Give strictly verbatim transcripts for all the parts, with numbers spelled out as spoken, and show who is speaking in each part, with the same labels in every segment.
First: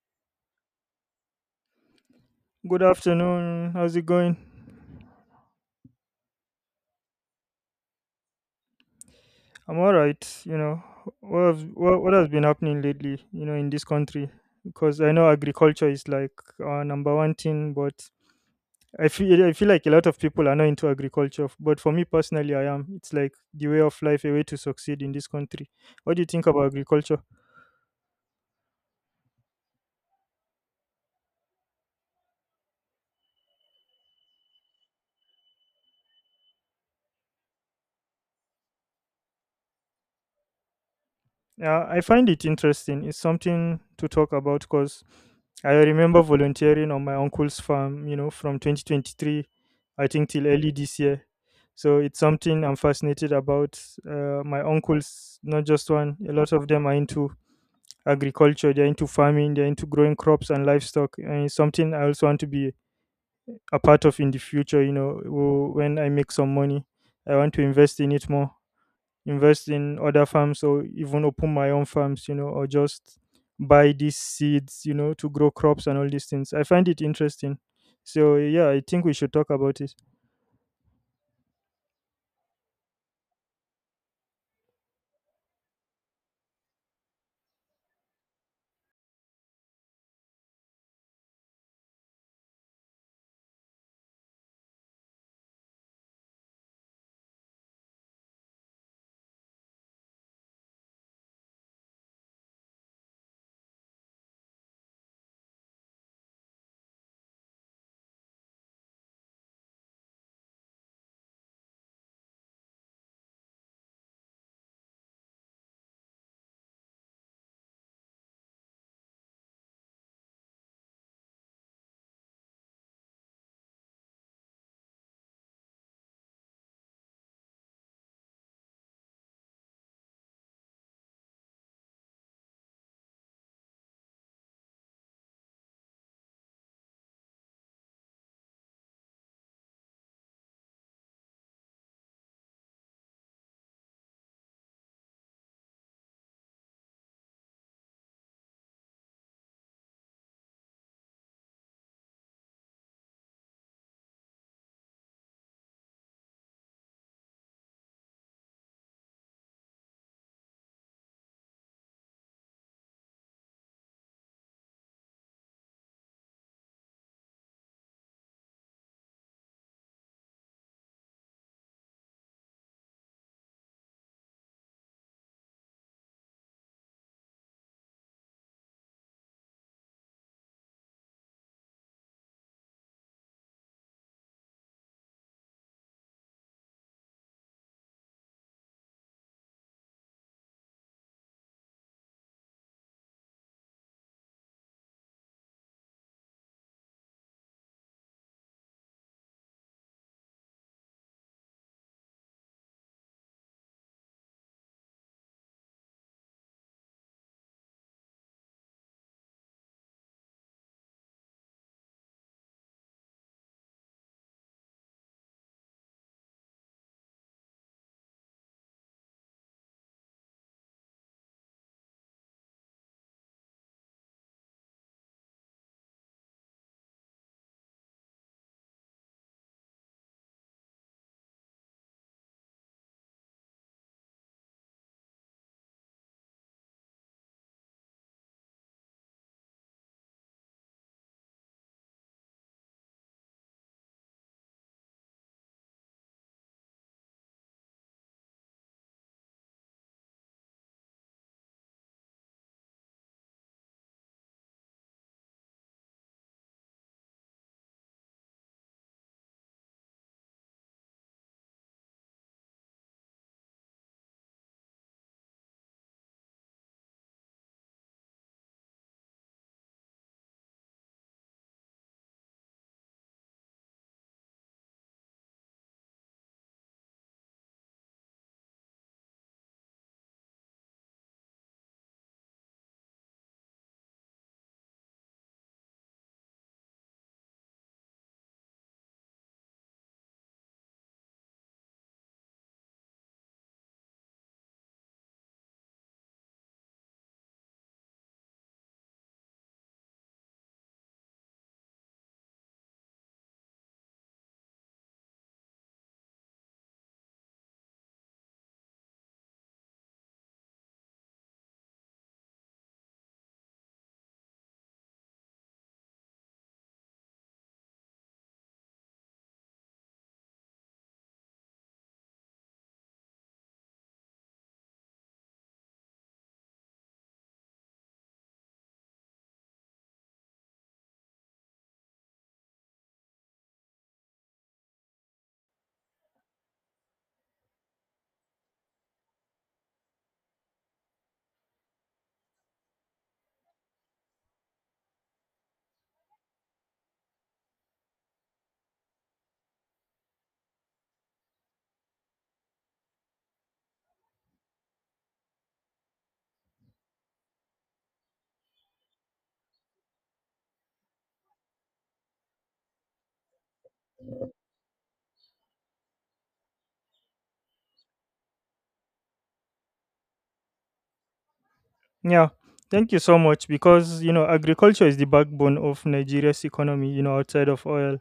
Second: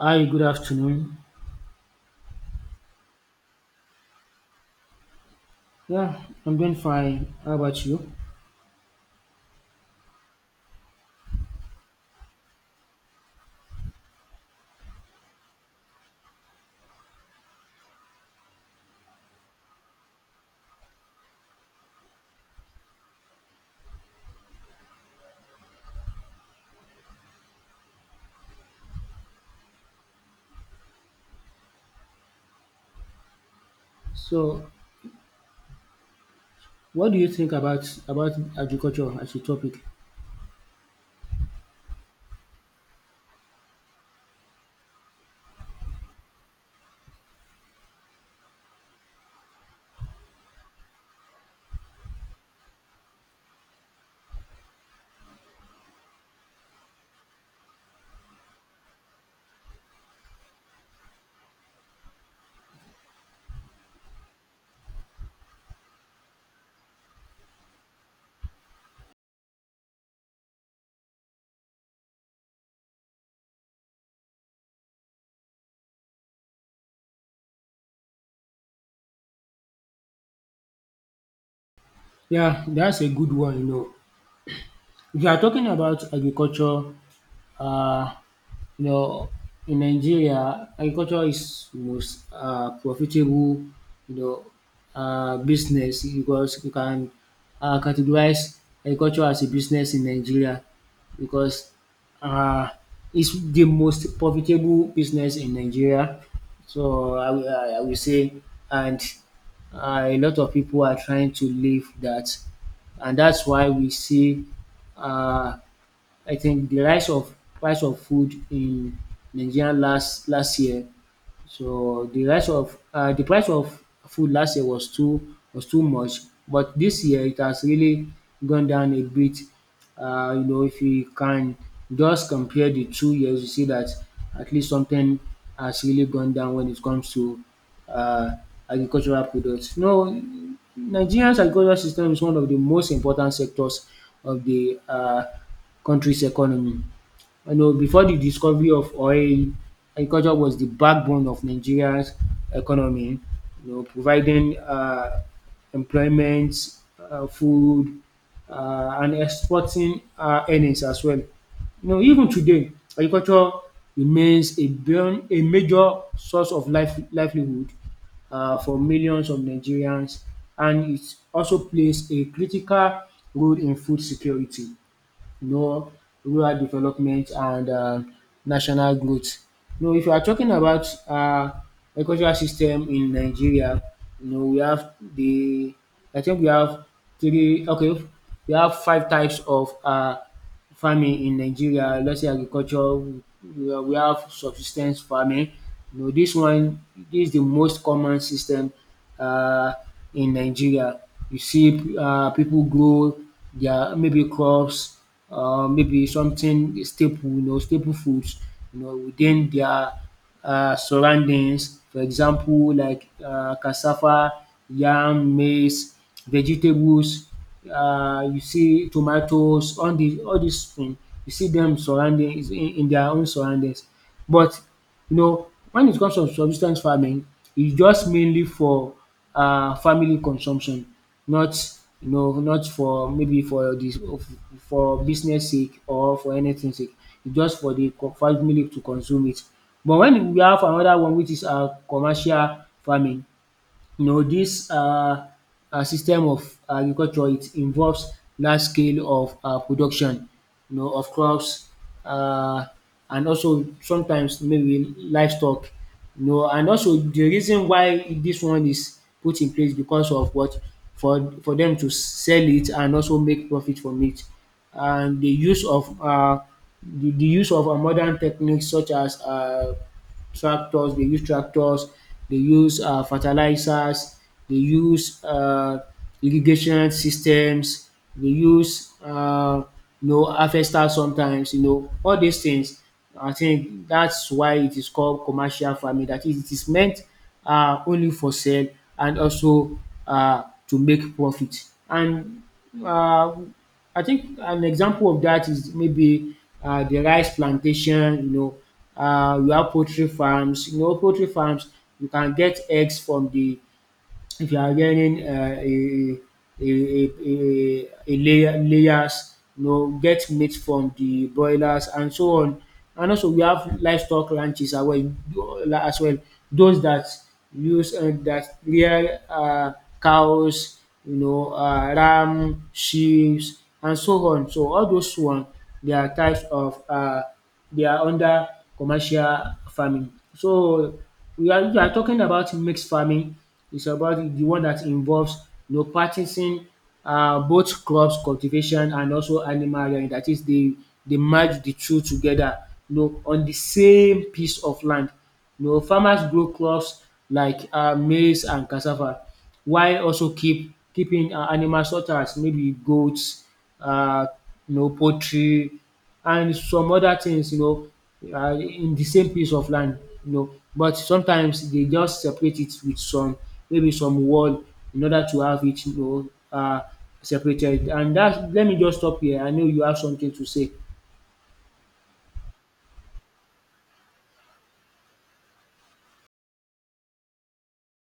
Speaker 1: Hi, good afternoon.
Speaker 2: Good afternoon. How's it going?
Speaker 1: Yeah, I'm doing fine. How about you?
Speaker 2: I'm all right. You know, what have, what, what has been happening lately, you know, in this country? Because I know agriculture is like our number one thing, but I feel I feel like a lot of people are not into agriculture. But for me personally, I am. It's like the way of life, a way to succeed in this country. What do you think about agriculture?
Speaker 1: So, what do you think about about agriculture as a topic?
Speaker 2: Uh, I find it interesting. It's something to talk about because I remember volunteering on my uncle's farm, you know, from twenty twenty-three, I think, till early this year. So it's something I'm fascinated about. Uh, my uncles, not just one, a lot of them are into agriculture, they're into farming, they're into growing crops and livestock. And it's something I also want to be a part of in the future, you know, w- when I make some money. I want to invest in it more, invest in other farms or even open my own farms, you know, or just buy these seeds, you know, to grow crops and all these things. I find it interesting, so yeah, I think we should talk about it.
Speaker 1: Yeah, that's a good one, you know. If you are talking about agriculture, uh, you know, in Nigeria, agriculture is most uh, profitable, you know, uh, business because you can uh, categorize agriculture as a business in Nigeria because uh, it's the most profitable business in Nigeria. So I, will- I, I will say, and uh, a lot of people are trying to leave that, and that's why we see, uh, I think, the rise of price of food in Nigeria last last year. So the rise of uh the price of food last year was too— was too much, but this year it has really gone down a bit. Uh, you know, if you can just compare the two years, you see that at least something has really gone down when it comes to uh agricultural products. Now, Nigeria's agricultural system is one of the most important sectors of the uh country's economy. You know, before the discovery of oil, agriculture was the backbone of Nigeria's economy, you know, providing uh, employment, uh, food, uh, and exporting uh, earnings as well. You know, even today, agriculture remains a, burn, a major source of life, livelihood, uh, for millions of Nigerians, and it also plays a critical role in food security, you know, rural development, and uh, national growth. You know, if you are talking about uh, agricultural system in Nigeria, you know, we have the— I think we have three, okay, we have five types of uh, farming in Nigeria. Let's say agriculture, we we have subsis ten ce farming. You know this one. This is the most common system, Uh, in Nigeria. You see uh, people grow their maybe crops, uh, maybe something staple, you know, staple foods, you know, within their uh, surroundings. For example, like uh, cassava, yam, maize, vegetables. Uh, you see tomatoes, all the all these things. You see them surrounding is in, in their own surroundings. But you know, when it comes to subsistence farming, it's just mainly for uh, family consumption, not, you know, not for maybe for this for business sake or for anything sake, just for the co- family to consume it. But when we have another one, which is um commercial farming, you know, dis um system of agriculture, it involves large scale of um production, you know, of crops, um and also sometimes maybe livestock, you know. And also the reason why this one is put in place, because of what? for for them to sell it and also make profit from it. And the use of um the the use of uh, modern techniques, such as um tractors, they use tractors, they use uh, fertilizers, they use uh, irrigation systems, they use uh, you know, harvesters sometimes, you know, all these things. I think that's why it is called commercial farming. That is, it is meant uh, only for sale and also uh, to make profit. And uh, I think an example of that is maybe uh, the rice plantation, you know, uh, you have poultry farms, you know, poultry farms. You can get eggs from the, if you are getting uh, a a a a a layer, layers you know, get meat from the broilers, and so on. And also we have livestock ranches as well as well, those that use uh, that rear uh, cows, you know, uh, ram, sheeps, and so on. So all those one, they are types of uh, they are under commercial farming. So we are we are talking about mixed farming. It's about the one that involves, you know, practicing um both crops cultivation and also animal rearing. Dat is dey merge the two together, you know, on the same piece of land. You know, farmers grow crops like uh maize and cassava, while also keep keeping uh animals such as maybe goats, uh you know, poultry, and some other things, you know, are in the same piece of land, you know. But sometimes they just separate it with some, maybe some wall, in order to have it, you know, um separated. And that, let me just stop here, I know you have something to say.
Speaker 2: Yeah, thank you so much because you know agriculture is the backbone of Nigeria's economy. You know, outside of oil,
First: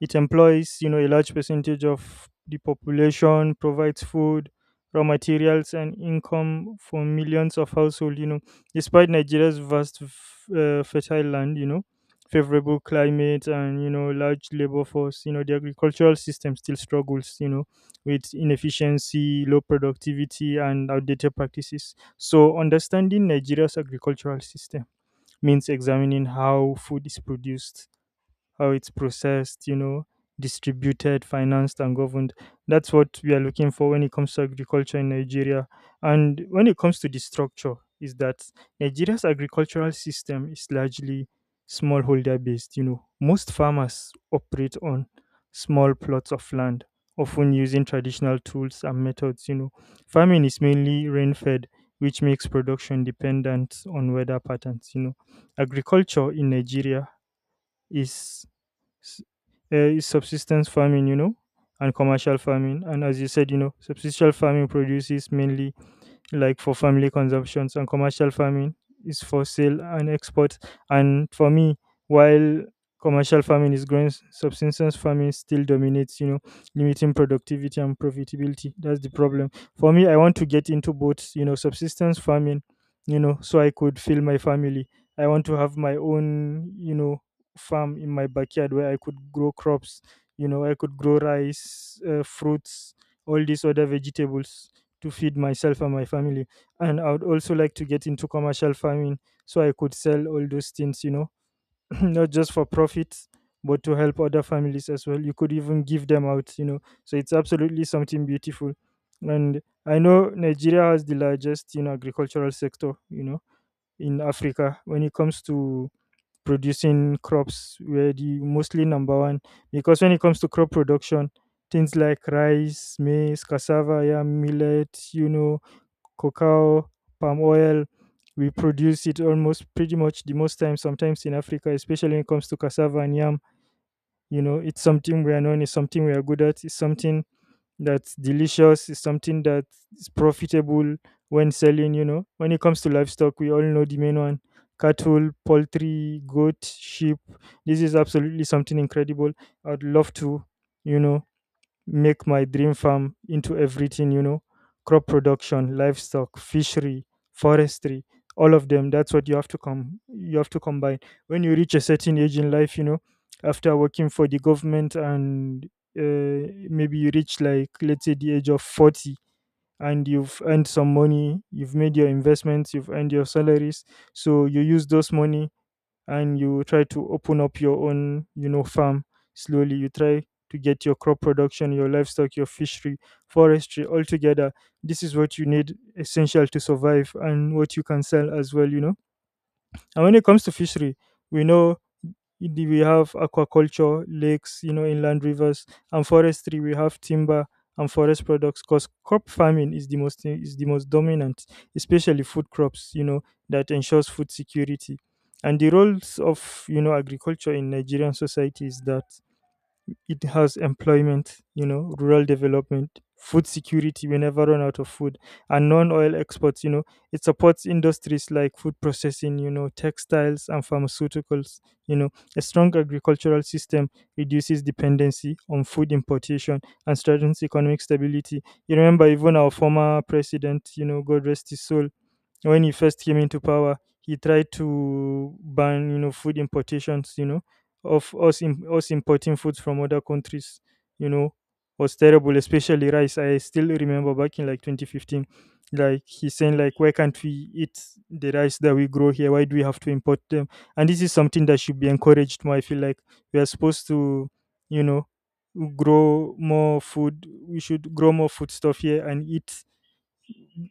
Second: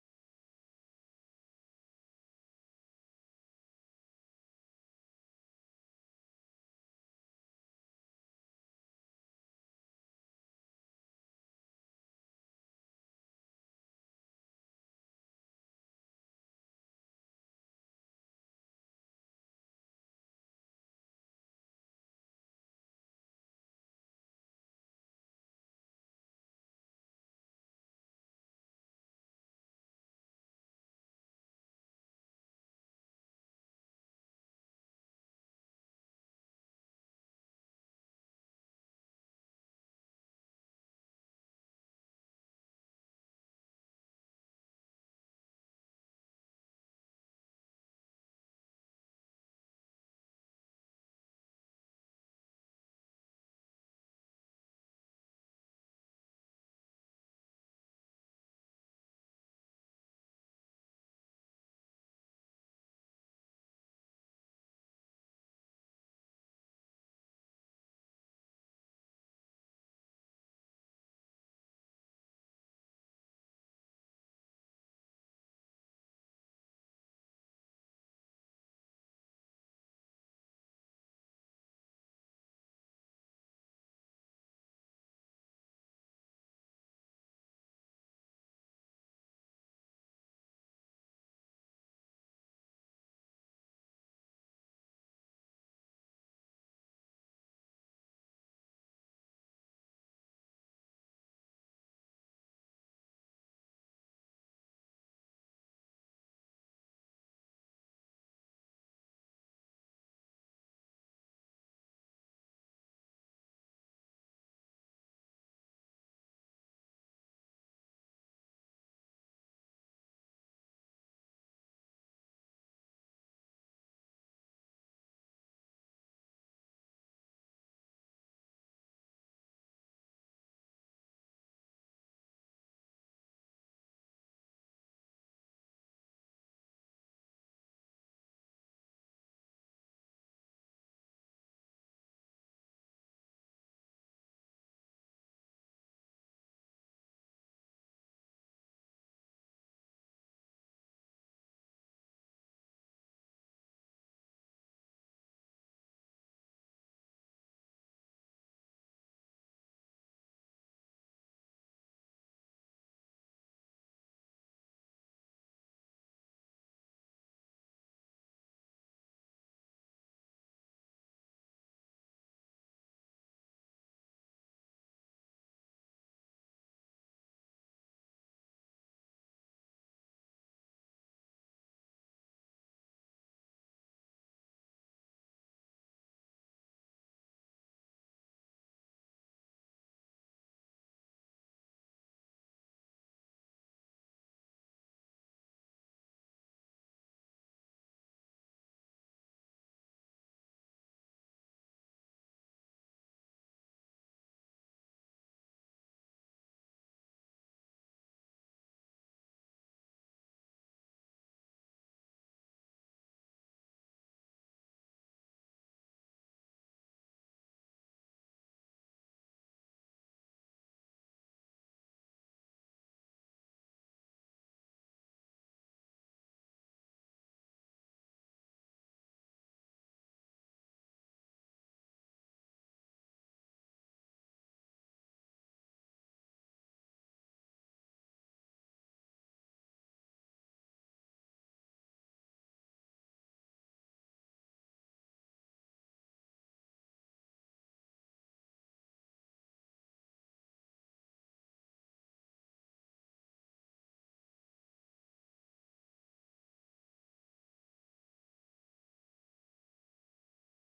Speaker 2: it employs, you know, a large percentage of the population, provides food, raw materials, and income for millions of households. You know, despite Nigeria's vast, f- uh, fertile land, you know, favorable climate, and you know large labor force, you know the agricultural system still struggles. You know, with inefficiency, low productivity, and outdated practices. So, understanding Nigeria's agricultural system means examining how food is produced, how it's processed, you know, distributed, financed, and governed. That's what we are looking for when it comes to agriculture in Nigeria. And when it comes to the structure, is that Nigeria's agricultural system is largely smallholder based. You know, most farmers operate on small plots of land, often using traditional tools and methods. You know, farming is mainly rain fed, which makes production dependent on weather patterns. You know, agriculture in Nigeria is s- eh, is subsistence farming, you know, and commercial farming. And as you said, you know, subsistential farming produces mainly like for family consumptions and commercial farming is for sale and export. And for me, while commercial farming is growing, s- subsistence farming still dominates, you know, limiting productivity and profitability. That's the problem. For me, I want to get into both, you know, subsistence farming, you know, so I could fill my family. I want to have my own, you know, farm in my backyard where I could grow crops, you know, I could grow rice, uh, fruits, all these other vegetables to feed myself and my family. And I would also like to get into commercial farming so I could sell all those things, you know, not just for profit, but to help other families as well. You could even give them out, you know. So it's absolutely something beautiful. And I know Nigeria has the largest, you know, agricultural sector, you know, in Africa when it comes to producing crops, we're the mostly number one. Because when it comes to crop production, things like rice, maize, cassava, yeah, millet, you know, cacao, palm oil. We produce it almost pretty much the most time, sometimes in Africa, especially when it comes to cassava and yam. You know, it's something we are known, it's something we are good at, it's something that's delicious, it's something that is profitable when selling, you know. When it comes to livestock, we all know the main one: cattle, poultry, goat, sheep. This is absolutely something incredible. I'd love to, you know, make my dream farm into everything, you know, crop production, livestock, fishery, forestry, all of them. That's what you have to come, you have to combine. When you reach a certain age in life, you know, after working for the government and uh, maybe you reach like let's say the age of forty, and you've earned some money, you've made your investments, you've earned your salaries, so you use those money and you try to open up your own, you know, farm. Slowly you try to get your crop production, your livestock, your fishery, forestry all together. This is what you need essential to survive and what you can sell as well, you know. And when it comes to fishery, we know the- we have aquaculture, lakes, you know, inland rivers, and forestry. We have timber and forest products. Because crop farming is the most is the most dominant, especially food crops. You know that ensures food security. And the roles of you know agriculture in Nigerian society is that it has employment, you know, rural development, food security. We never run out of food, and non-oil exports. You know, it supports industries like food processing, you know, textiles and pharmaceuticals. You know, a strong agricultural system reduces dependency on food importation and strengthens economic stability. You remember, even our former president, you know, God rest his soul, when he first came into power, he tried to ban you know food importations. You know, of us im- us importing foods from other countries. You know, was terrible, especially rice. I still remember back in like twenty fifteen, like he's saying like, why can't we eat the rice that we grow here? Why do we have to import them? And this is something that should be encouraged more. I feel like we are supposed to, you know, grow more food. We should grow more food stuff here and eat,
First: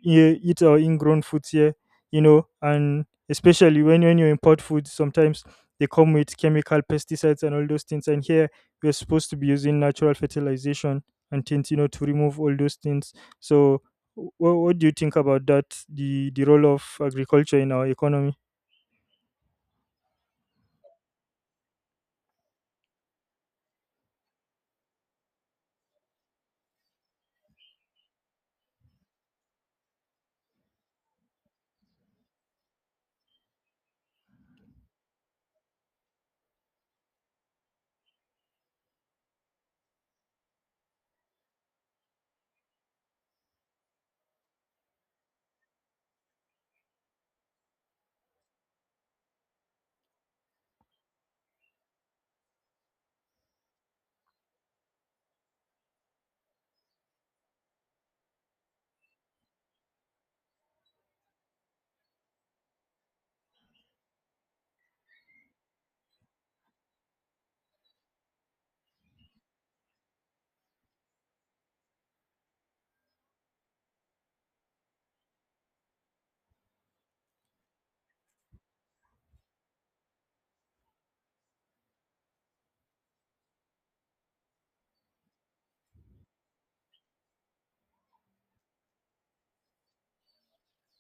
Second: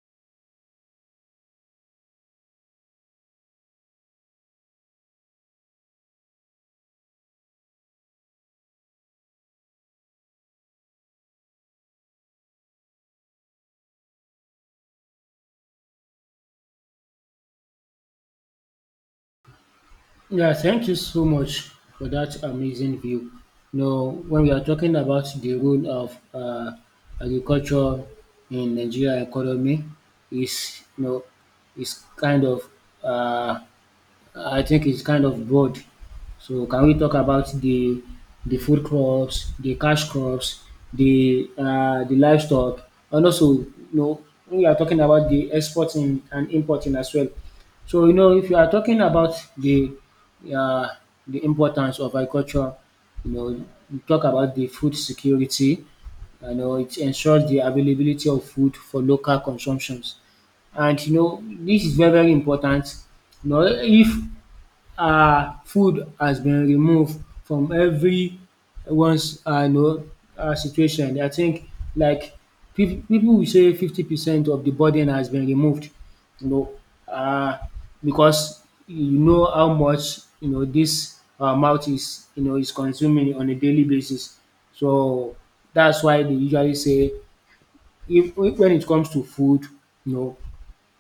Speaker 2: yeah, eat our ingrown foods here, you know, and especially when, when you import food, sometimes they come with chemical pesticides and all those things. And here we're supposed to be using natural fertilization and things, you know, to remove all those things. So, what, what do you think about that? The the role of agriculture in our economy?
Speaker 1: Yeah, thank you so much for that amazing view. You know, when we are talking about the role of um agriculture in Nigeria economy, is, you know, is kind of— um I think it's kind of broad. So can we talk about the the food crops, the cash crops, the uh, the livestock, and also, you know, we are talking about the exporting and importing as well. So you know, if you are talking about the uh, the importance of agriculture, you know, you talk about the food security. You know, it ensures the availability of food for local consumptions, and you know, this is very very important. You know, if um food has been removed from everyone's um you know, um situation, I think like, pip people will say fifty percent of the burden has been removed, you know, um because you know how much, you know, this our mouth is, you know, is consuming on a daily basis. So that's why they usually say, if when it comes to food, you know,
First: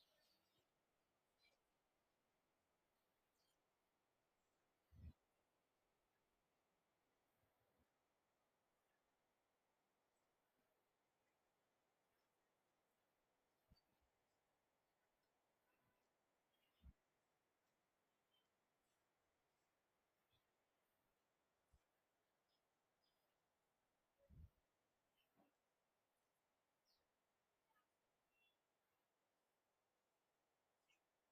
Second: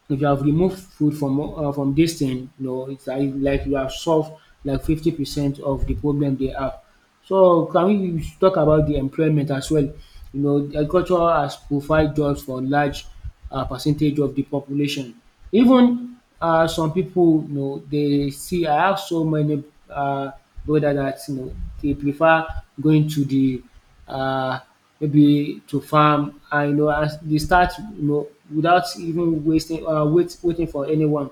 Speaker 1: if you have removed food from uh, from this thing, you know, it's like, like you have solved like fifty percent of the problem they have. So can we we should talk about the employment as well. You know, agriculture has provide jobs for large uh, percentage of the population. Even uh, some people, you know, they see, I have so many uh, brothers that, you know, they prefer going to the uh, maybe to farm, and you know, as they start, you know, without even wasting um wait waiting for anyone.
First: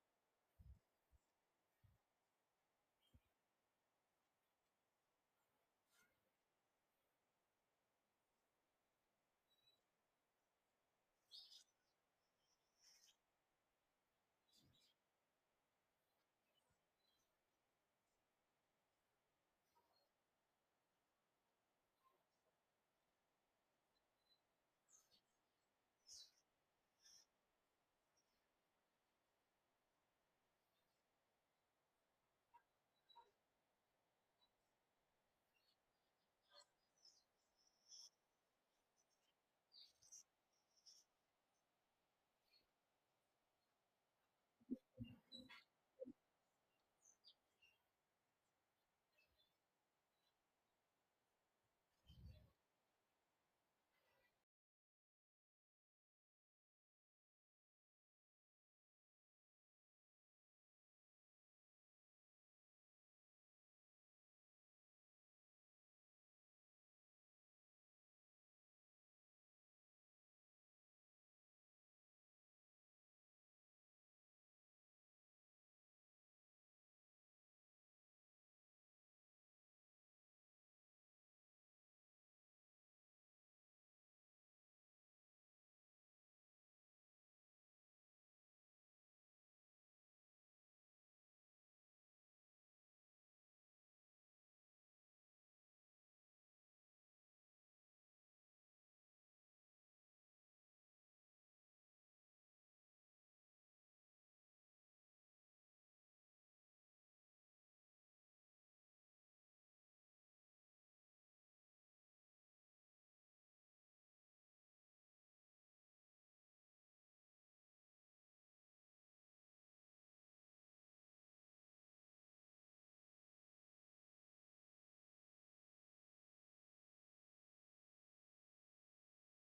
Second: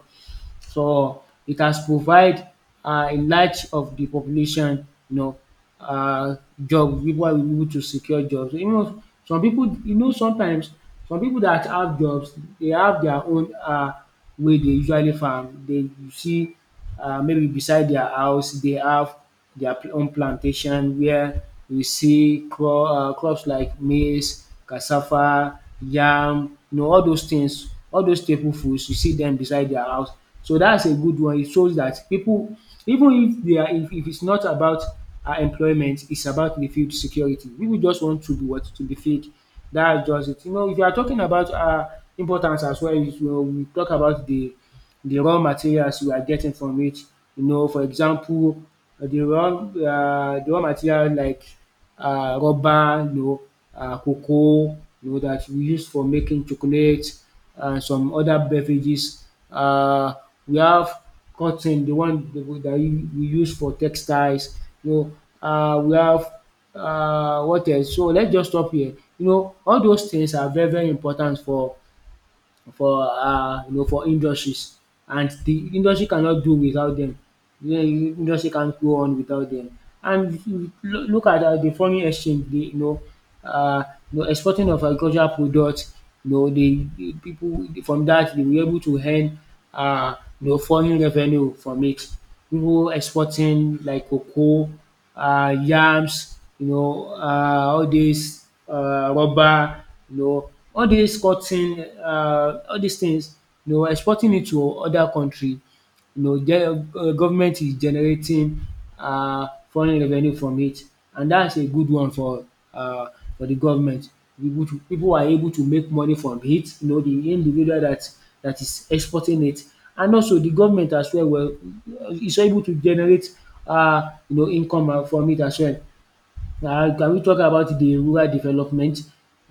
Speaker 1: So it has provide uh a large of the population, you know, uh job. People are able to secure jobs. You know, some people, you know, sometimes some people that have jobs, they have their own uh way they usually farm. They, you see, uh maybe beside their house, they have their pl- own plantation where you see cro- uh, crops like maize, cassava, yam, you know, all those things, all those staple foods, you see them beside their house. So that's a good one. It shows that people, even if they are, if, if it's not about uh, employment, it's about the food security. People just want to be— what— to be fed. That's just it. You know, if you are talking about uh, importance as well, you know, we talk about the the raw materials we are getting from it. You know, for example, uh, the raw uh the raw material like uh rubber, you know, uh cocoa, you know, that we use for making chocolate and some other beverages. uh We have cotton, the one that we that you- we use for textiles, you know, uh we have uh what else? So let's just stop here. You know, all those things are very very important for for uh, you know, for industries, and the industry cannot do without them. The industry can't go on without them. And if you lo- look at um the foreign exchange, the, you know, uh, you know, exporting of agricultural products, you know, the the people from that, they were able to earn, uh, you know, foreign revenue from it. Pipu exporting like cocoa, um yams, you know, um all dis, um rubber, you know, all dis cotton, um all these things, you know, exporting it to other country. You know, the uh, government is generating um foreign revenue from it, and that's a good one for um for the government. People to, people are able to make money from it, you know, the individual that that is exporting it, and also the government as well will, is able to generate um you know, income, um from it as well. um Can we talk about the rural development?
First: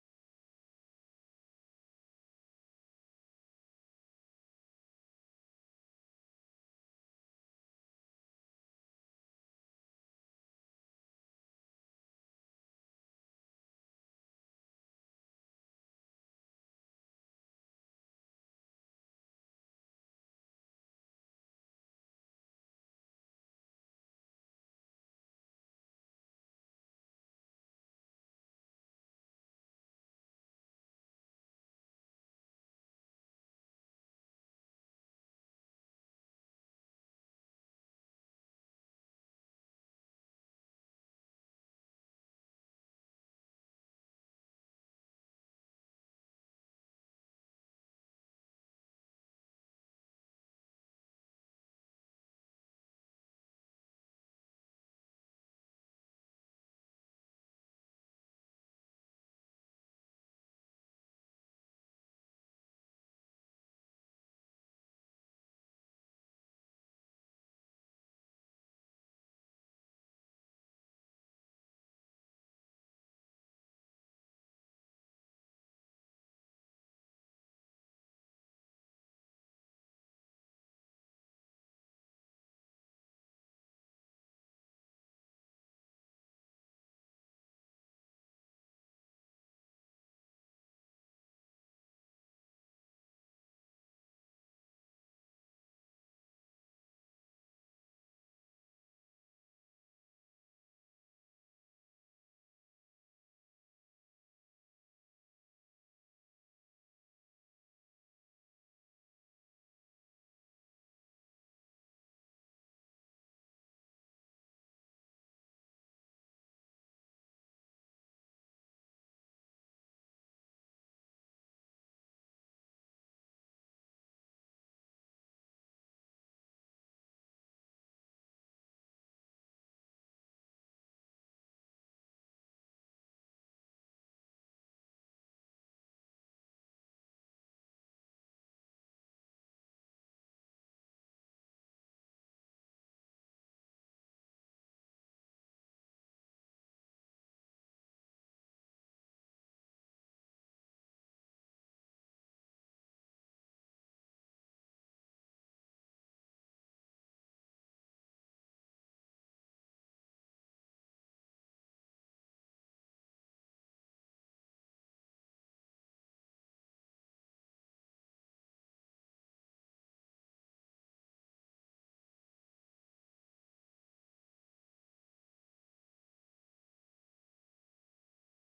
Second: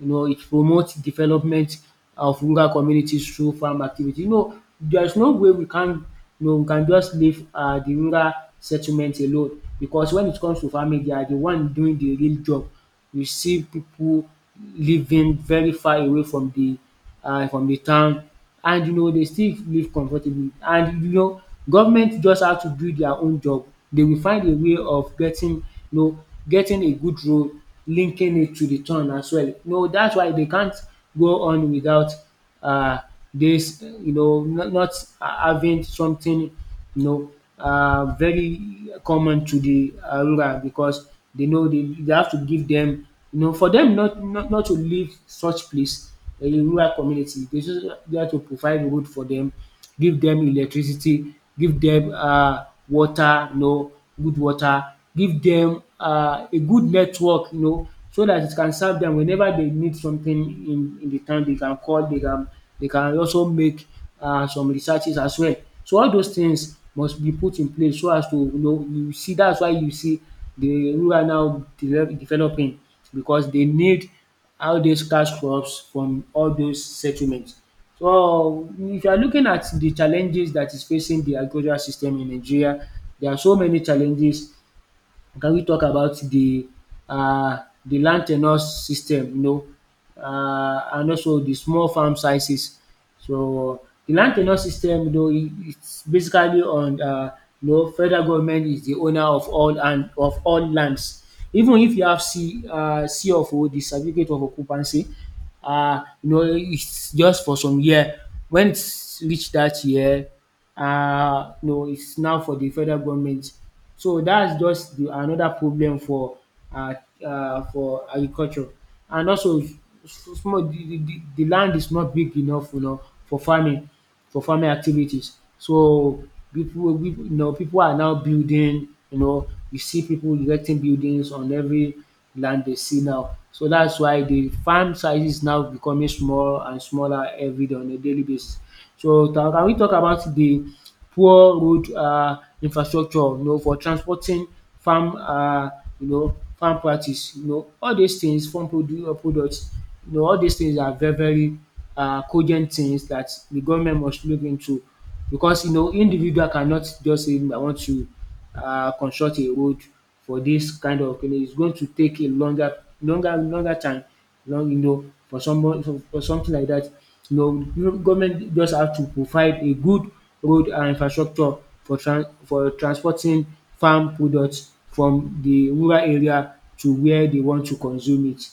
Speaker 1: You know, it promotes development of rural communities through farm activity. You know, there is no way we can, you know, we can just leave um the rural settlement alone, because when it comes to farming, they are the one doing the real job. You see pipu living very far away from the um from the town, and you know, they still live comfortably, and you know, government just have to do their own job. They will find a way of getting, you know, getting a good road linking it to the town as well. You know, that's why they can't go on without um this. You know, not, not having something, you know, uh, very common to the uh, rural, because they know, they, they have to give them, you know, for them not, not, not to leave such place in a rural community. They just they have to provide road for them, give them electricity, give them uh, water, you know, good water, give them uh, a good network, you know, so that it can serve them whenever they need something in, in the town. They can call, they can they can also make uh, some researches as well. So all those things must be put in place so as to, you know you see, that's why you see the rural now develop developing because they need all these cash crops from all those settlements. So if you are looking at the challenges that is facing the agricultural system in Nigeria, there are so many challenges. Can we talk about the uh the land tenure system, you know um and also the small farm sizes? So the land tenure system, you know is basically on, uh you know federal government is the owner of all and of all lands. Even if you have C, uh C of O, the certificate of occupancy, uh you know it's just for some year. When it's reach dat year, uh no, it's now for the federal government. So that's just the another problem for, uh uh for agriculture. And also s- s- small the the the the land is not big enough, you know for farming for farming activities. So people, people you know people are now building, you know you see people erecting buildings on every land they see now. So that's why the farm size is now becoming small and smaller every day on a daily basis. So now can we talk about the poor road um infrastructure, you know for transporting farm, um you know farm practice, you know all dis things, farm produ product? you know all dis things are very very um cogent things dat the government must look into, because, you know individual cannot just say I want to, uh, construct a road for this kind of kini. Is going to take a longer longer longer time, long you know for someone for for something like that. You know you know, government just have to provide a good road and infrastructure for trans for transporting farm products from the rural area to where they want to consume it.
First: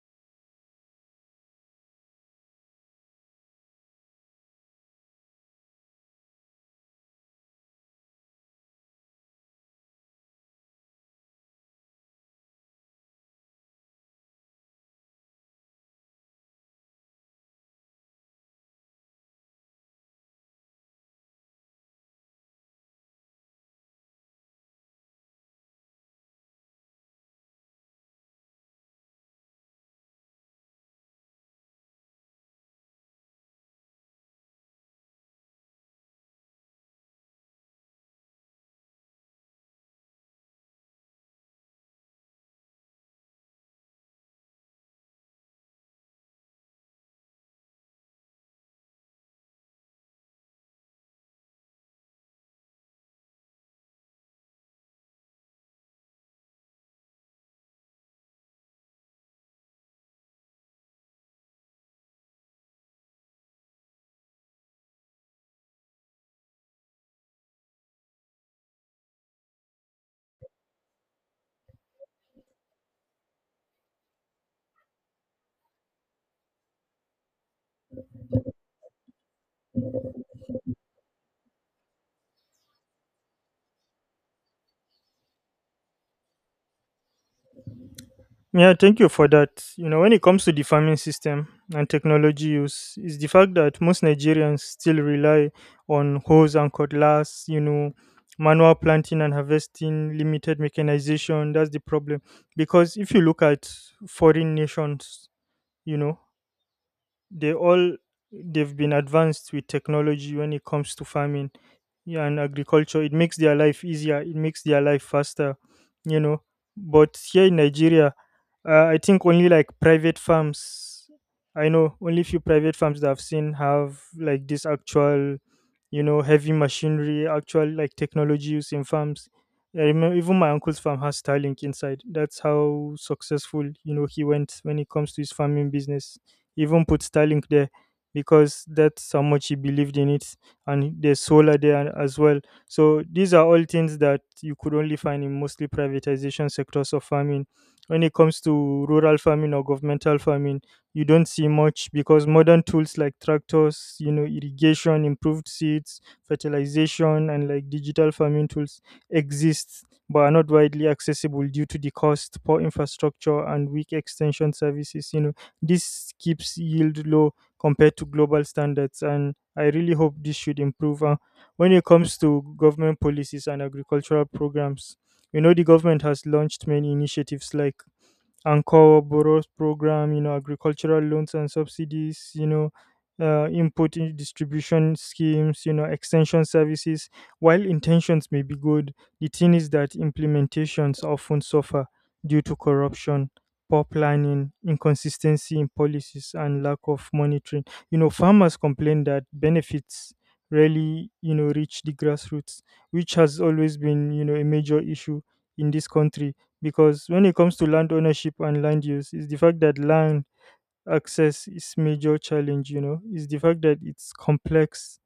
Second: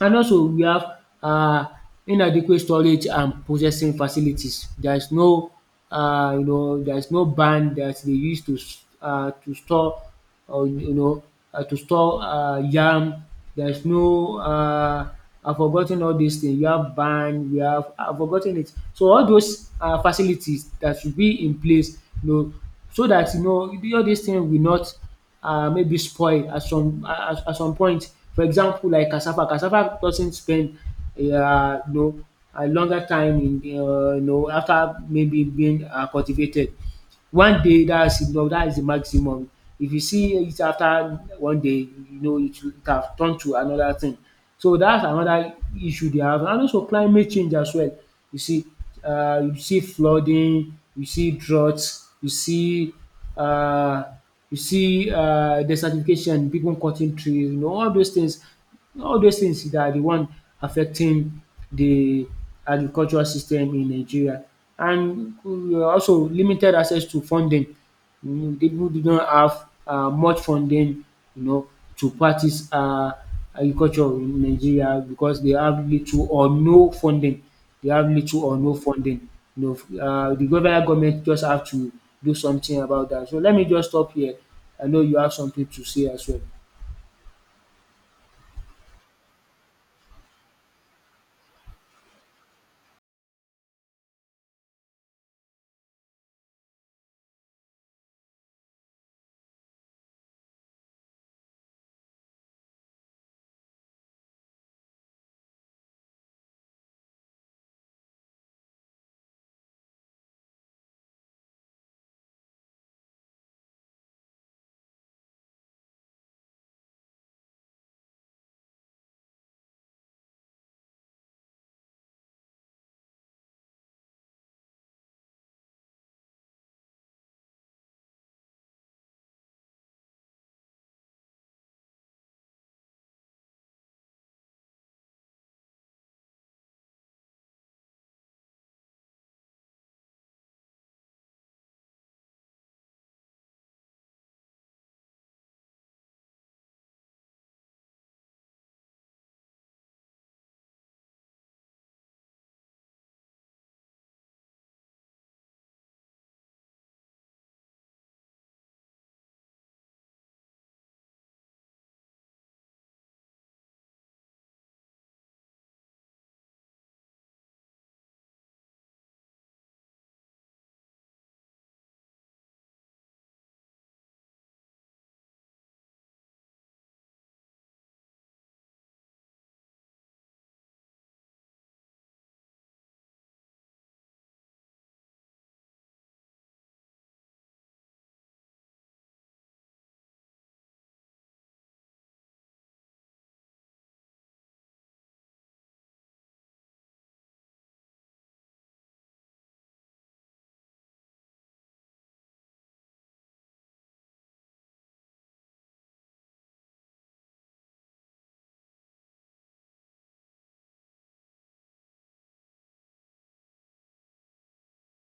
Speaker 1: And also we have um inadequate storage and processing facilities. There is no, um you know there is no barn that they use to, um to store, or, you know uh, to store um yam. There is no, um I've forgotten all these things. We have barn, we have I've forgotten it. So all those um facilities that should be in place, you know so that, you know all these things will not, uh, maybe spoil at some at, at some point. For example, like cassava, cassava doesn't spend, uh, you know, a longer time in, uh, you know after maybe being uh, cultivated. One day that's enough, that is the maximum. If you see it after one day, you know it will- it have turned to another thing. So that's another issue they have. And also climate change as well. You see, uh, you see flooding, you see droughts, you see uh, you see uh, desertification, people cutting trees, you know all those things, all those things that are the one affecting the agricultural system in Nigeria. And we are also limited access to funding. You know, people do not have uh much funding, you know to practice um agriculture in Nigeria because they have little or no funding. They have little or no funding. You know, um the federal government just have to do something about that. So let me just stop here. I know you have something to say as well.
Speaker 2: Yeah, thank you for that. You know, when it comes to the farming system and technology use, is the fact that most Nigerians still rely on hoes and cutlass, you know, manual planting and harvesting, limited mechanization. That's the problem. Because if you look at foreign nations, you know, they all they've been advanced with technology when it comes to farming, yeah, and agriculture. It makes their life easier. It makes their life faster, you know. But here in Nigeria, uh, I think only like private farms. I know only few private farms that I've seen have like this actual, you know, heavy machinery, actual like technology used in farms. I remember even my uncle's farm has Starlink inside. That's how successful you know he went when it comes to his farming business. He even put Starlink there because that's how much he believed in it, and there's solar there as well. So these are all things that you could only find in mostly privatization sectors of farming. When it comes to rural farming or governmental farming, you don't see much because modern tools like tractors, you know, irrigation, improved seeds, fertilization, and like digital farming tools exist but are not widely accessible due to the cost, poor infrastructure, and weak extension services. You know, this keeps yield low compared to global standards, and I really hope this should improve. Uh, when it comes to government policies and agricultural programs, you know, the government has launched many initiatives like Ankow borrows program, you know, agricultural loans and subsidies, you know, uh, input in distribution schemes, you know, extension services. While intentions may be good, the thing is that implementations often suffer due to corruption, poor planning, inconsistency in policies, and lack of monitoring. You know, farmers complain that benefits rarely, you know, reach the grassroots, which has always been, you know, a major issue in this country. Because when it comes to land ownership and land use is the fact that land access is major challenge, you know, is the fact that it's complex,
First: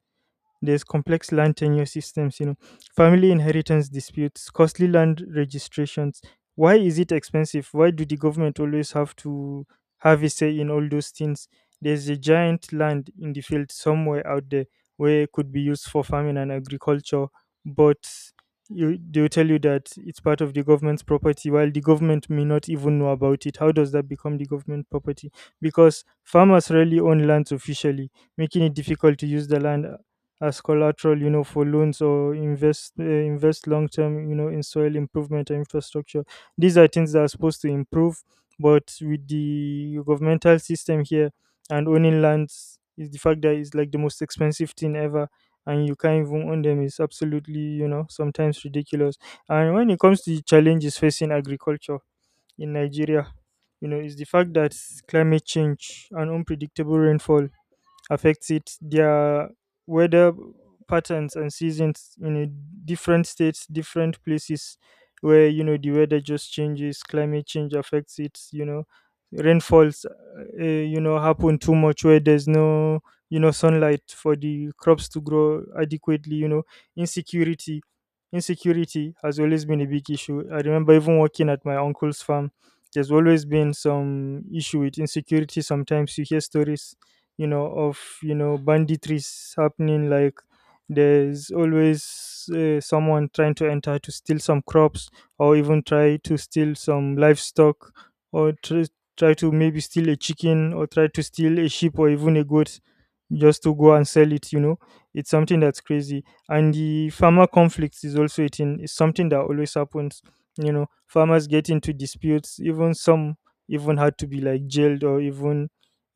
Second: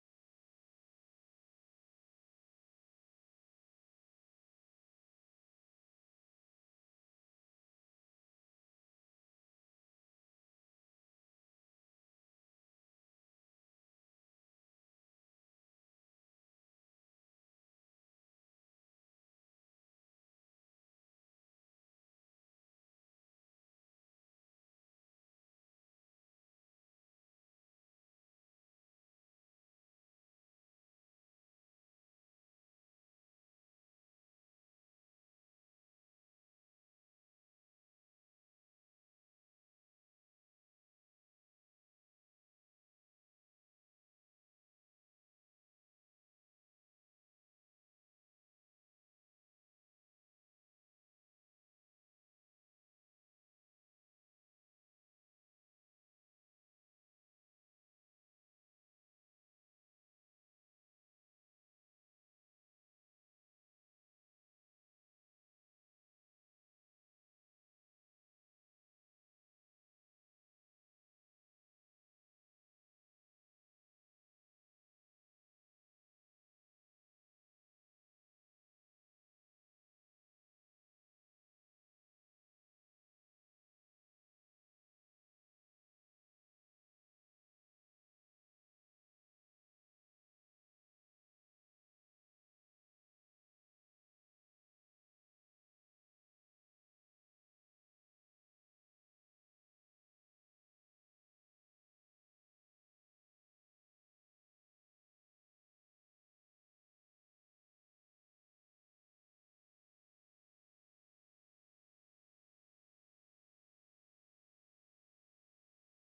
Speaker 2: there's complex land tenure systems, you know, family inheritance disputes, costly land registrations. Why is it expensive? Why do the government always have to have a say in all those things? There's a giant land in the field somewhere out there where it could be used for farming and agriculture, but you they'll tell you that it's part of the government's property while the government may not even know about it. How does that become the government property? Because farmers rarely own lands officially, making it difficult to use the land as collateral, you know, for loans or invest uh, invest long term, you know, in soil improvement and infrastructure. These are things that are supposed to improve, but with the governmental system here and owning lands is the fact that it's like the most expensive thing ever, and you can't even own them is absolutely, you know, sometimes ridiculous. And when it comes to the challenges facing agriculture in Nigeria, you know, is the fact that climate change and unpredictable rainfall affects it. Their weather patterns and seasons in a different states, different places where you know the weather just changes, climate change affects it, you know. Rainfalls, uh, eh, you know, happen too much where there's no, you know, sunlight for the crops to grow adequately. You know, insecurity, insecurity has always been a big issue. I remember even working at my uncle's farm, there's always been some issue with insecurity. Sometimes you hear stories you know of you know banditries happening like there's always uh, someone trying to enter to steal some crops, or even try to steal some livestock, or tr- try to maybe steal a chicken, or try to steal a sheep or even a goat just to go and sell it you know It's something that's crazy. And the farmer conflicts is also a thing. It's something that always happens. you know farmers get into disputes. Even some even had to be like jailed, or even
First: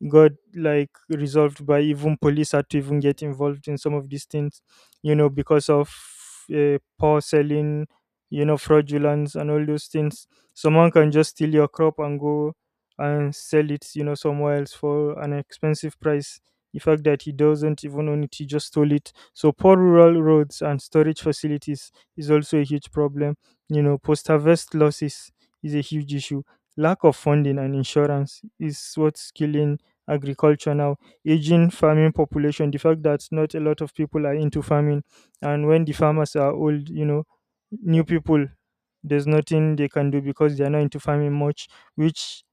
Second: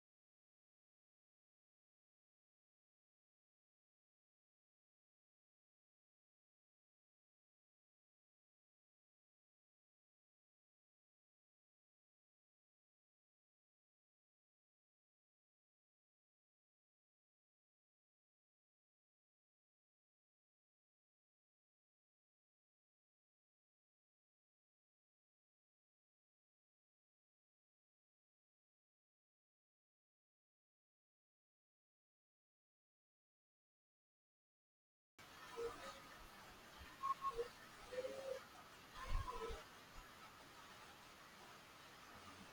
Speaker 2: got like resolved by, even police had to even get involved in some of these things, you know because of uh, poor selling, you know fraudulence and all those things. Someone can just steal your crop and go and sell it you know somewhere else for an expensive price, the fact that he doesn't even own it, he just stole it. So poor rural roads and storage facilities is also a huge problem. you know post harvest losses is a huge issue. Lack of funding and insurance is what's killing agriculture now. Aging farming population, the fact that not a lot of people are into farming. And when the farmers are old, you know, new people, there's nothing they can do because they are not into farming much, which,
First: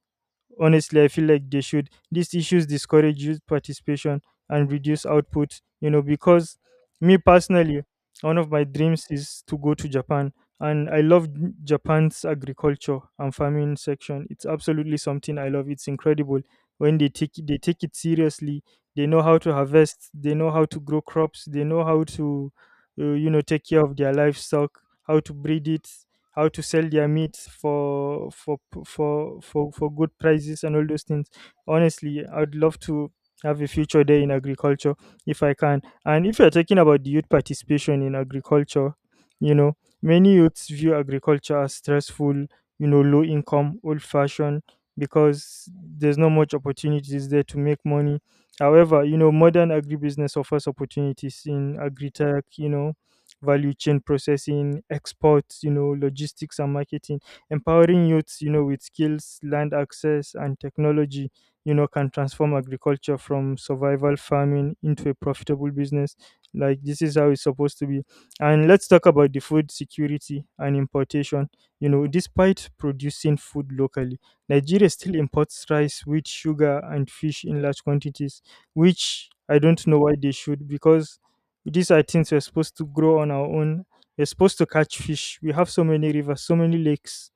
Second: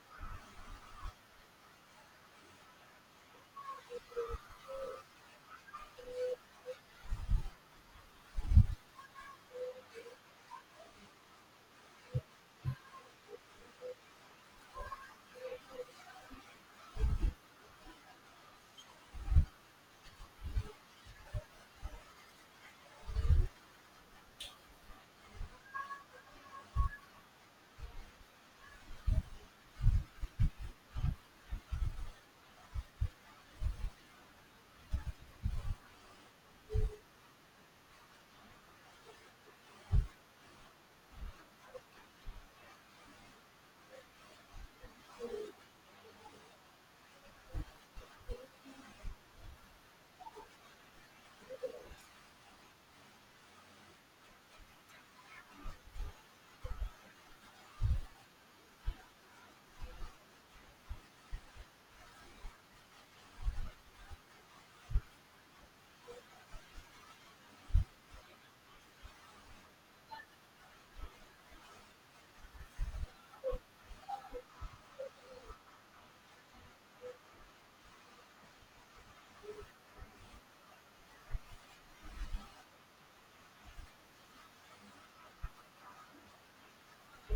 Speaker 2: honestly, I feel like they should. These issues discourage youth participation and reduce output, you know, because, me personally, one of my dreams is to go to Japan. And I love N- Japan's agriculture and farming section. It's absolutely something I love. It's incredible when they take they take it seriously. They know how to harvest. They know how to grow crops. They know how to, uh, you know, take care of their livestock, how to breed it, how to sell their meat for for p- for for for good prices and all those things. Honestly, I'd love to have a future there in agriculture if I can. And if you're talking about the youth participation in agriculture, you know, many youths view agriculture as stressful, you know, low income, old fashioned, because there's not much opportunities there to make money. However, you know, modern agribusiness offers opportunities in agri-tech, you know, value chain processing, exports, you know, logistics and marketing. Empowering youths, you know, with skills, land access, and technology, you know, can transform agriculture from survival farming into a profitable business. Like this is how it's supposed to be. And let's talk about the food security and importation. You know, despite producing food locally, Nigeria still imports rice, wheat, sugar, and fish in large quantities, which I don't know why they should, because these are things we're supposed to grow on our own. We're supposed to catch fish. We have so many rivers, so many lakes.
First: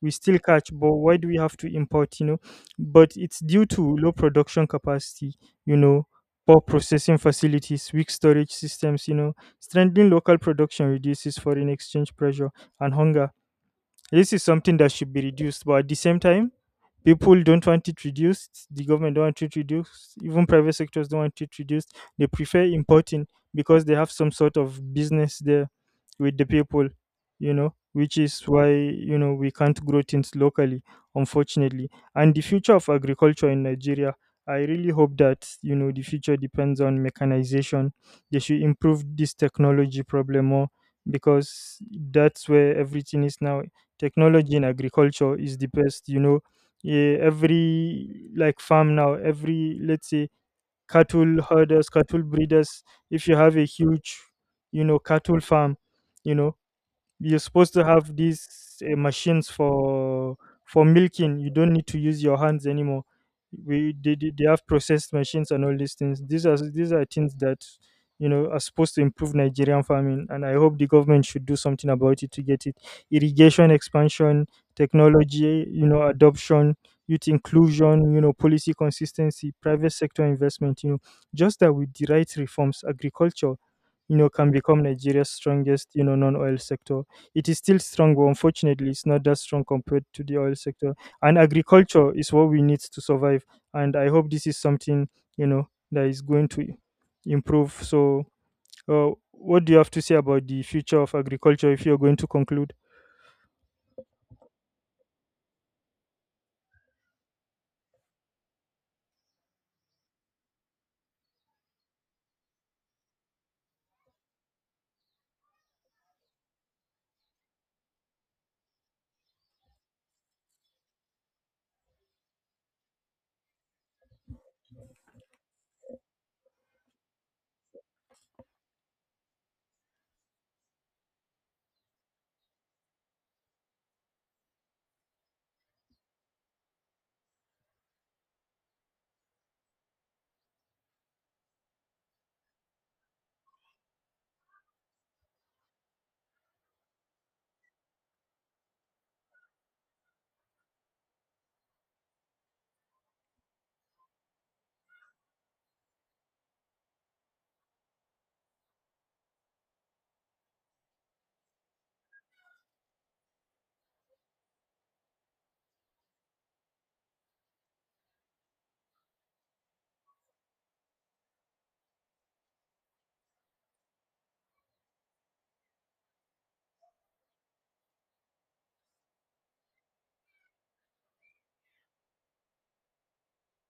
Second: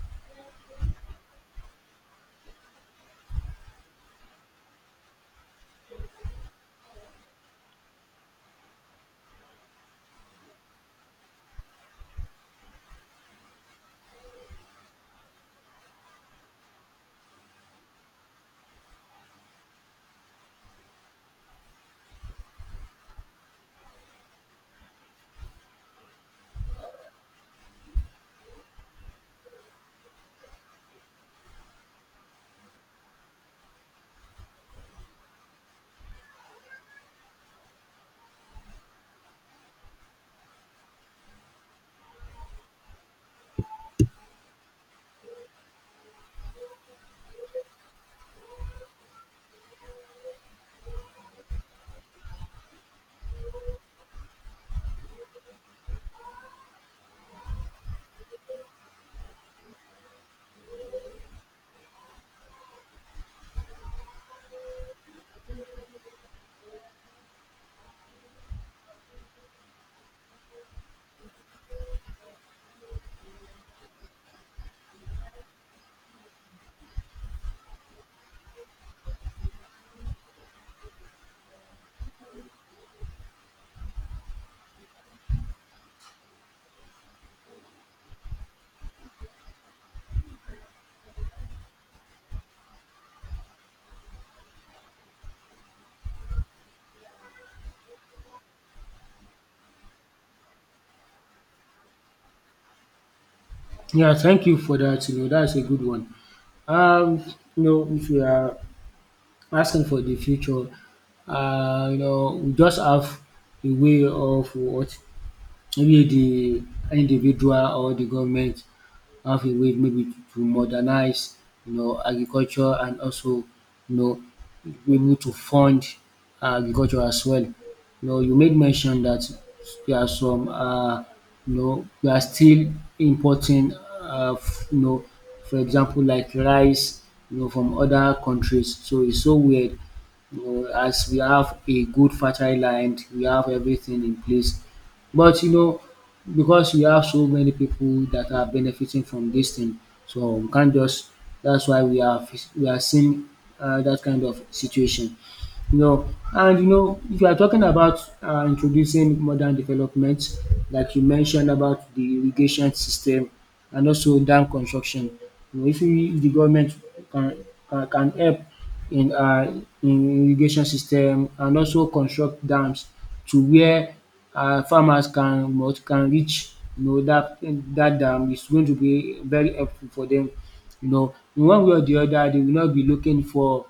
Speaker 2: We still catch, but why do we have to import? You know, but it's due to low production capacity. You know, poor processing facilities, weak storage systems. You know, strengthening local production reduces foreign exchange pressure and hunger. This is something that should be reduced, but at the same time, people don't want it reduced. The government don't want it reduced. Even private sectors don't want it reduced. They prefer importing because they have some sort of business there with the people, you know, which is why you know we can't grow things locally, unfortunately. And the future of agriculture in Nigeria, I really hope that you know the future depends on mechanization. They should improve this technology problem more because that's where everything is now. Technology in agriculture is the best, you know. Yeah, every like farm now, every let's say cattle herders, cattle breeders, if you have a huge, you know, cattle farm, you know, you're supposed to have these uh, machines for for milking. You don't need to use your hands anymore. We they, they they have processed machines and all these things. These are these are things that you know are supposed to improve Nigerian farming, and I hope the government should do something about it to get it. Irrigation expansion, technology, you know, adoption, youth inclusion, you know, policy consistency, private sector investment. You know, just that with the right reforms, agriculture, you know, can become Nigeria's strongest, you know, non-oil sector. It is still strong, but unfortunately, it's not that strong compared to the oil sector. And agriculture is what we need to survive. And I hope this is something, you know, that is going to improve. So, uh, what do you have to say about the future of agriculture if you're going to conclude?
Speaker 1: Yeah, thank you for that. You know, that's a good one. Um you know, if you are asking for the future, um you know, we just have a way of what maybe the individual or the government have a way maybe to to modernize, you know, agriculture, and also, you know, be able to fund agriculture as well. You know, you made mention that there are some, uh, you know, we are still importing, uh, f- you know, for example, like rice, you know, from other countries. So it's so weird. You know, as we have a good fertile land, we have everything in place. But, you know, because we have so many people that are benefiting from this thing, so we can't just. That's why we are fac- we are seeing, uh, that kind of situation you know. And, you know, if you are talking about, uh, introducing modern developments, like you mentioned about the irrigation system and also dam construction, you know, if, we, if the government can, can, can help in, uh, in irrigation system and also construct dams to where, uh, farmers can what can reach, you know that that dam is going to be very helpful for them, you know in one way or the other. They will not be looking for,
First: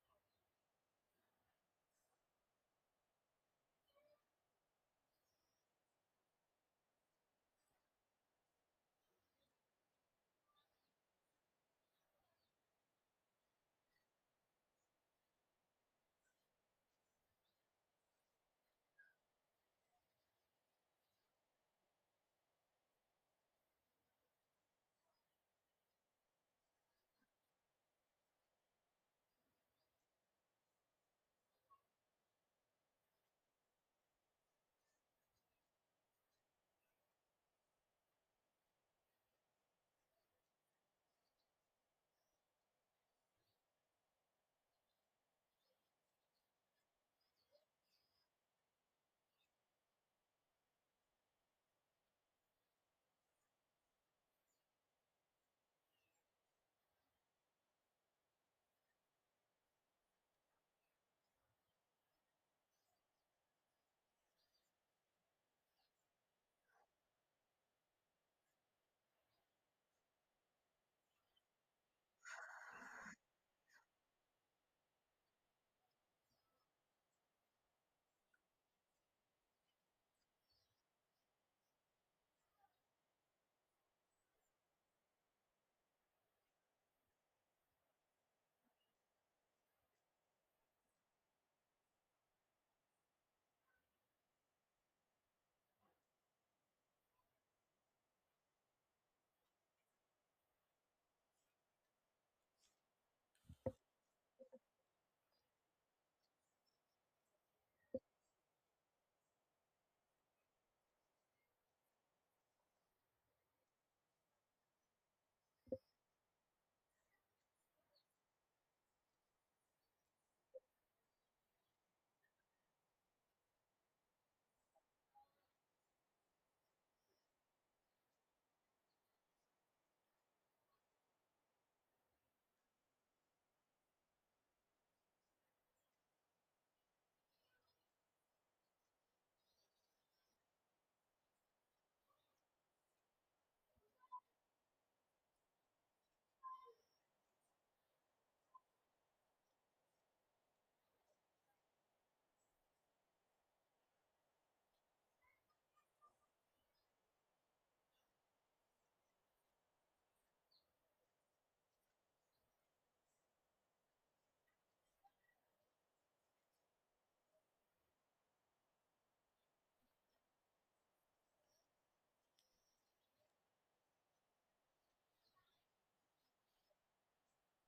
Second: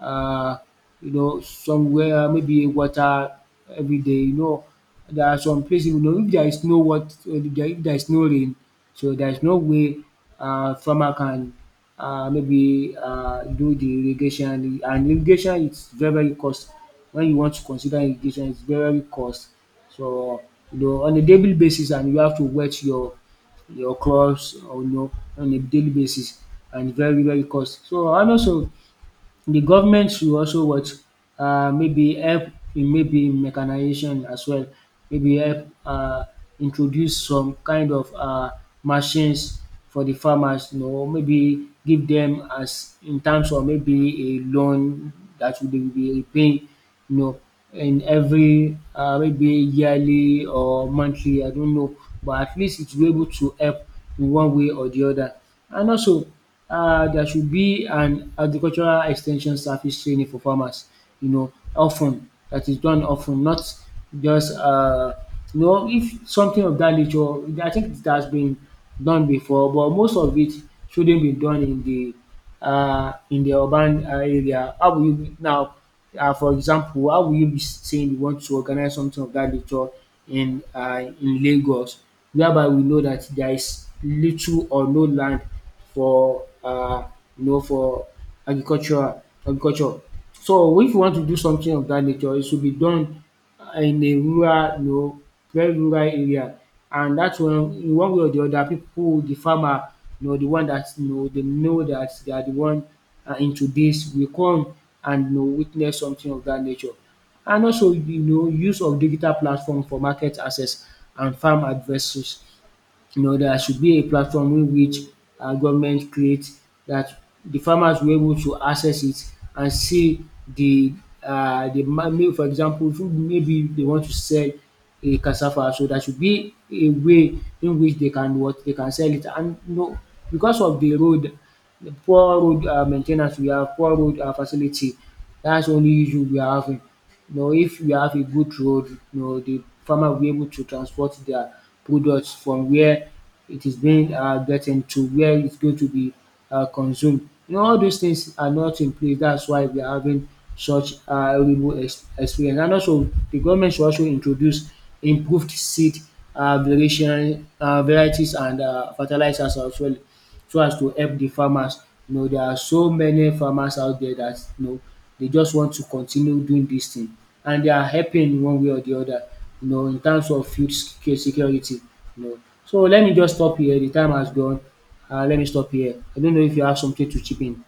Speaker 1: uh, you know, somewhere, maybe water every day. You know, there are some places, you know, if there is no what, if there if there is no rain, so there is no way, uh, farmer can, uh, maybe uh, do the irrigation. And irrigation is very very cost. When you want to consider irrigation, it's very very cost. So, you know, on a daily basis, and you have to wet your your crops, or, you know on a daily basis, and very very cost. So and also the government should also what, uh, maybe help in, maybe in mechanization as well, maybe help, uh, introduce some kind of uh machines for the farmers, you know maybe give them, as in terms of, maybe a loan that will be be repaying, you know in every, uh, maybe yearly or monthly, I don't know, but at least it will be able to help in one way or the other. And also, uh, there should be an agricultural extension service training for farmers, you know, often, that is done often, not just, uh, you know, if something of that nature. I think it has been done before, but most of it shouldn't be done in the, uh, in the urban, uh, area. How will you be- now, uh, for example, how will you be saying you want to organize something of that nature in, uh, in Lagos, whereby we know that there is little or no land for, uh, you know for agriculture, agriculture. So if you want to do something of that nature, it should be done, uh, in a rural, you know very rural area, and that's when, in one way or the other, people, the farmer, you know the one that, you know dem know that they are the one um into this, will come and, you know witness something of that nature. And also, you know use of digital platform for market access and farm advices. you know there should be a platform in which um government creates, that the farmers will be able to access it and see the, um the, ma may- for example, if maybe they want to sell a cassava, so there should be a way in which they can what they can sell it. And, you know because of the road, the poor road, um main we have, poor road um facility, that's the only issue we are having. You know, if you have a good road, you know, the farmer will be able to transport their products from where it is being um gotten to where it's going to be um consumed. You know, all those things are not in place. That's why we are having such um horrible ex experience. And also the government should also introduce improved seed, um variation um varieties, and um fertilizers as well, so as to help the farmers. You know, there are so many farmers out there that, you know they just want to continue doing this thing, and they are helping in one way or the other, you know in terms of food sec- security you know. So let me just stop here, the time has gone, and let me stop here. I don't know if you have something to chip in?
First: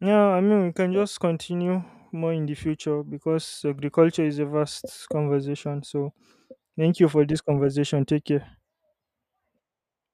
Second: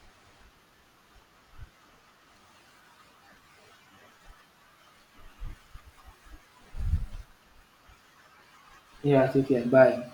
Speaker 2: Yeah, I mean, we can just continue more in the future because agriculture is a vast conversation. So, thank you for this conversation. Take care.
Speaker 1: Yeah, take care, bye.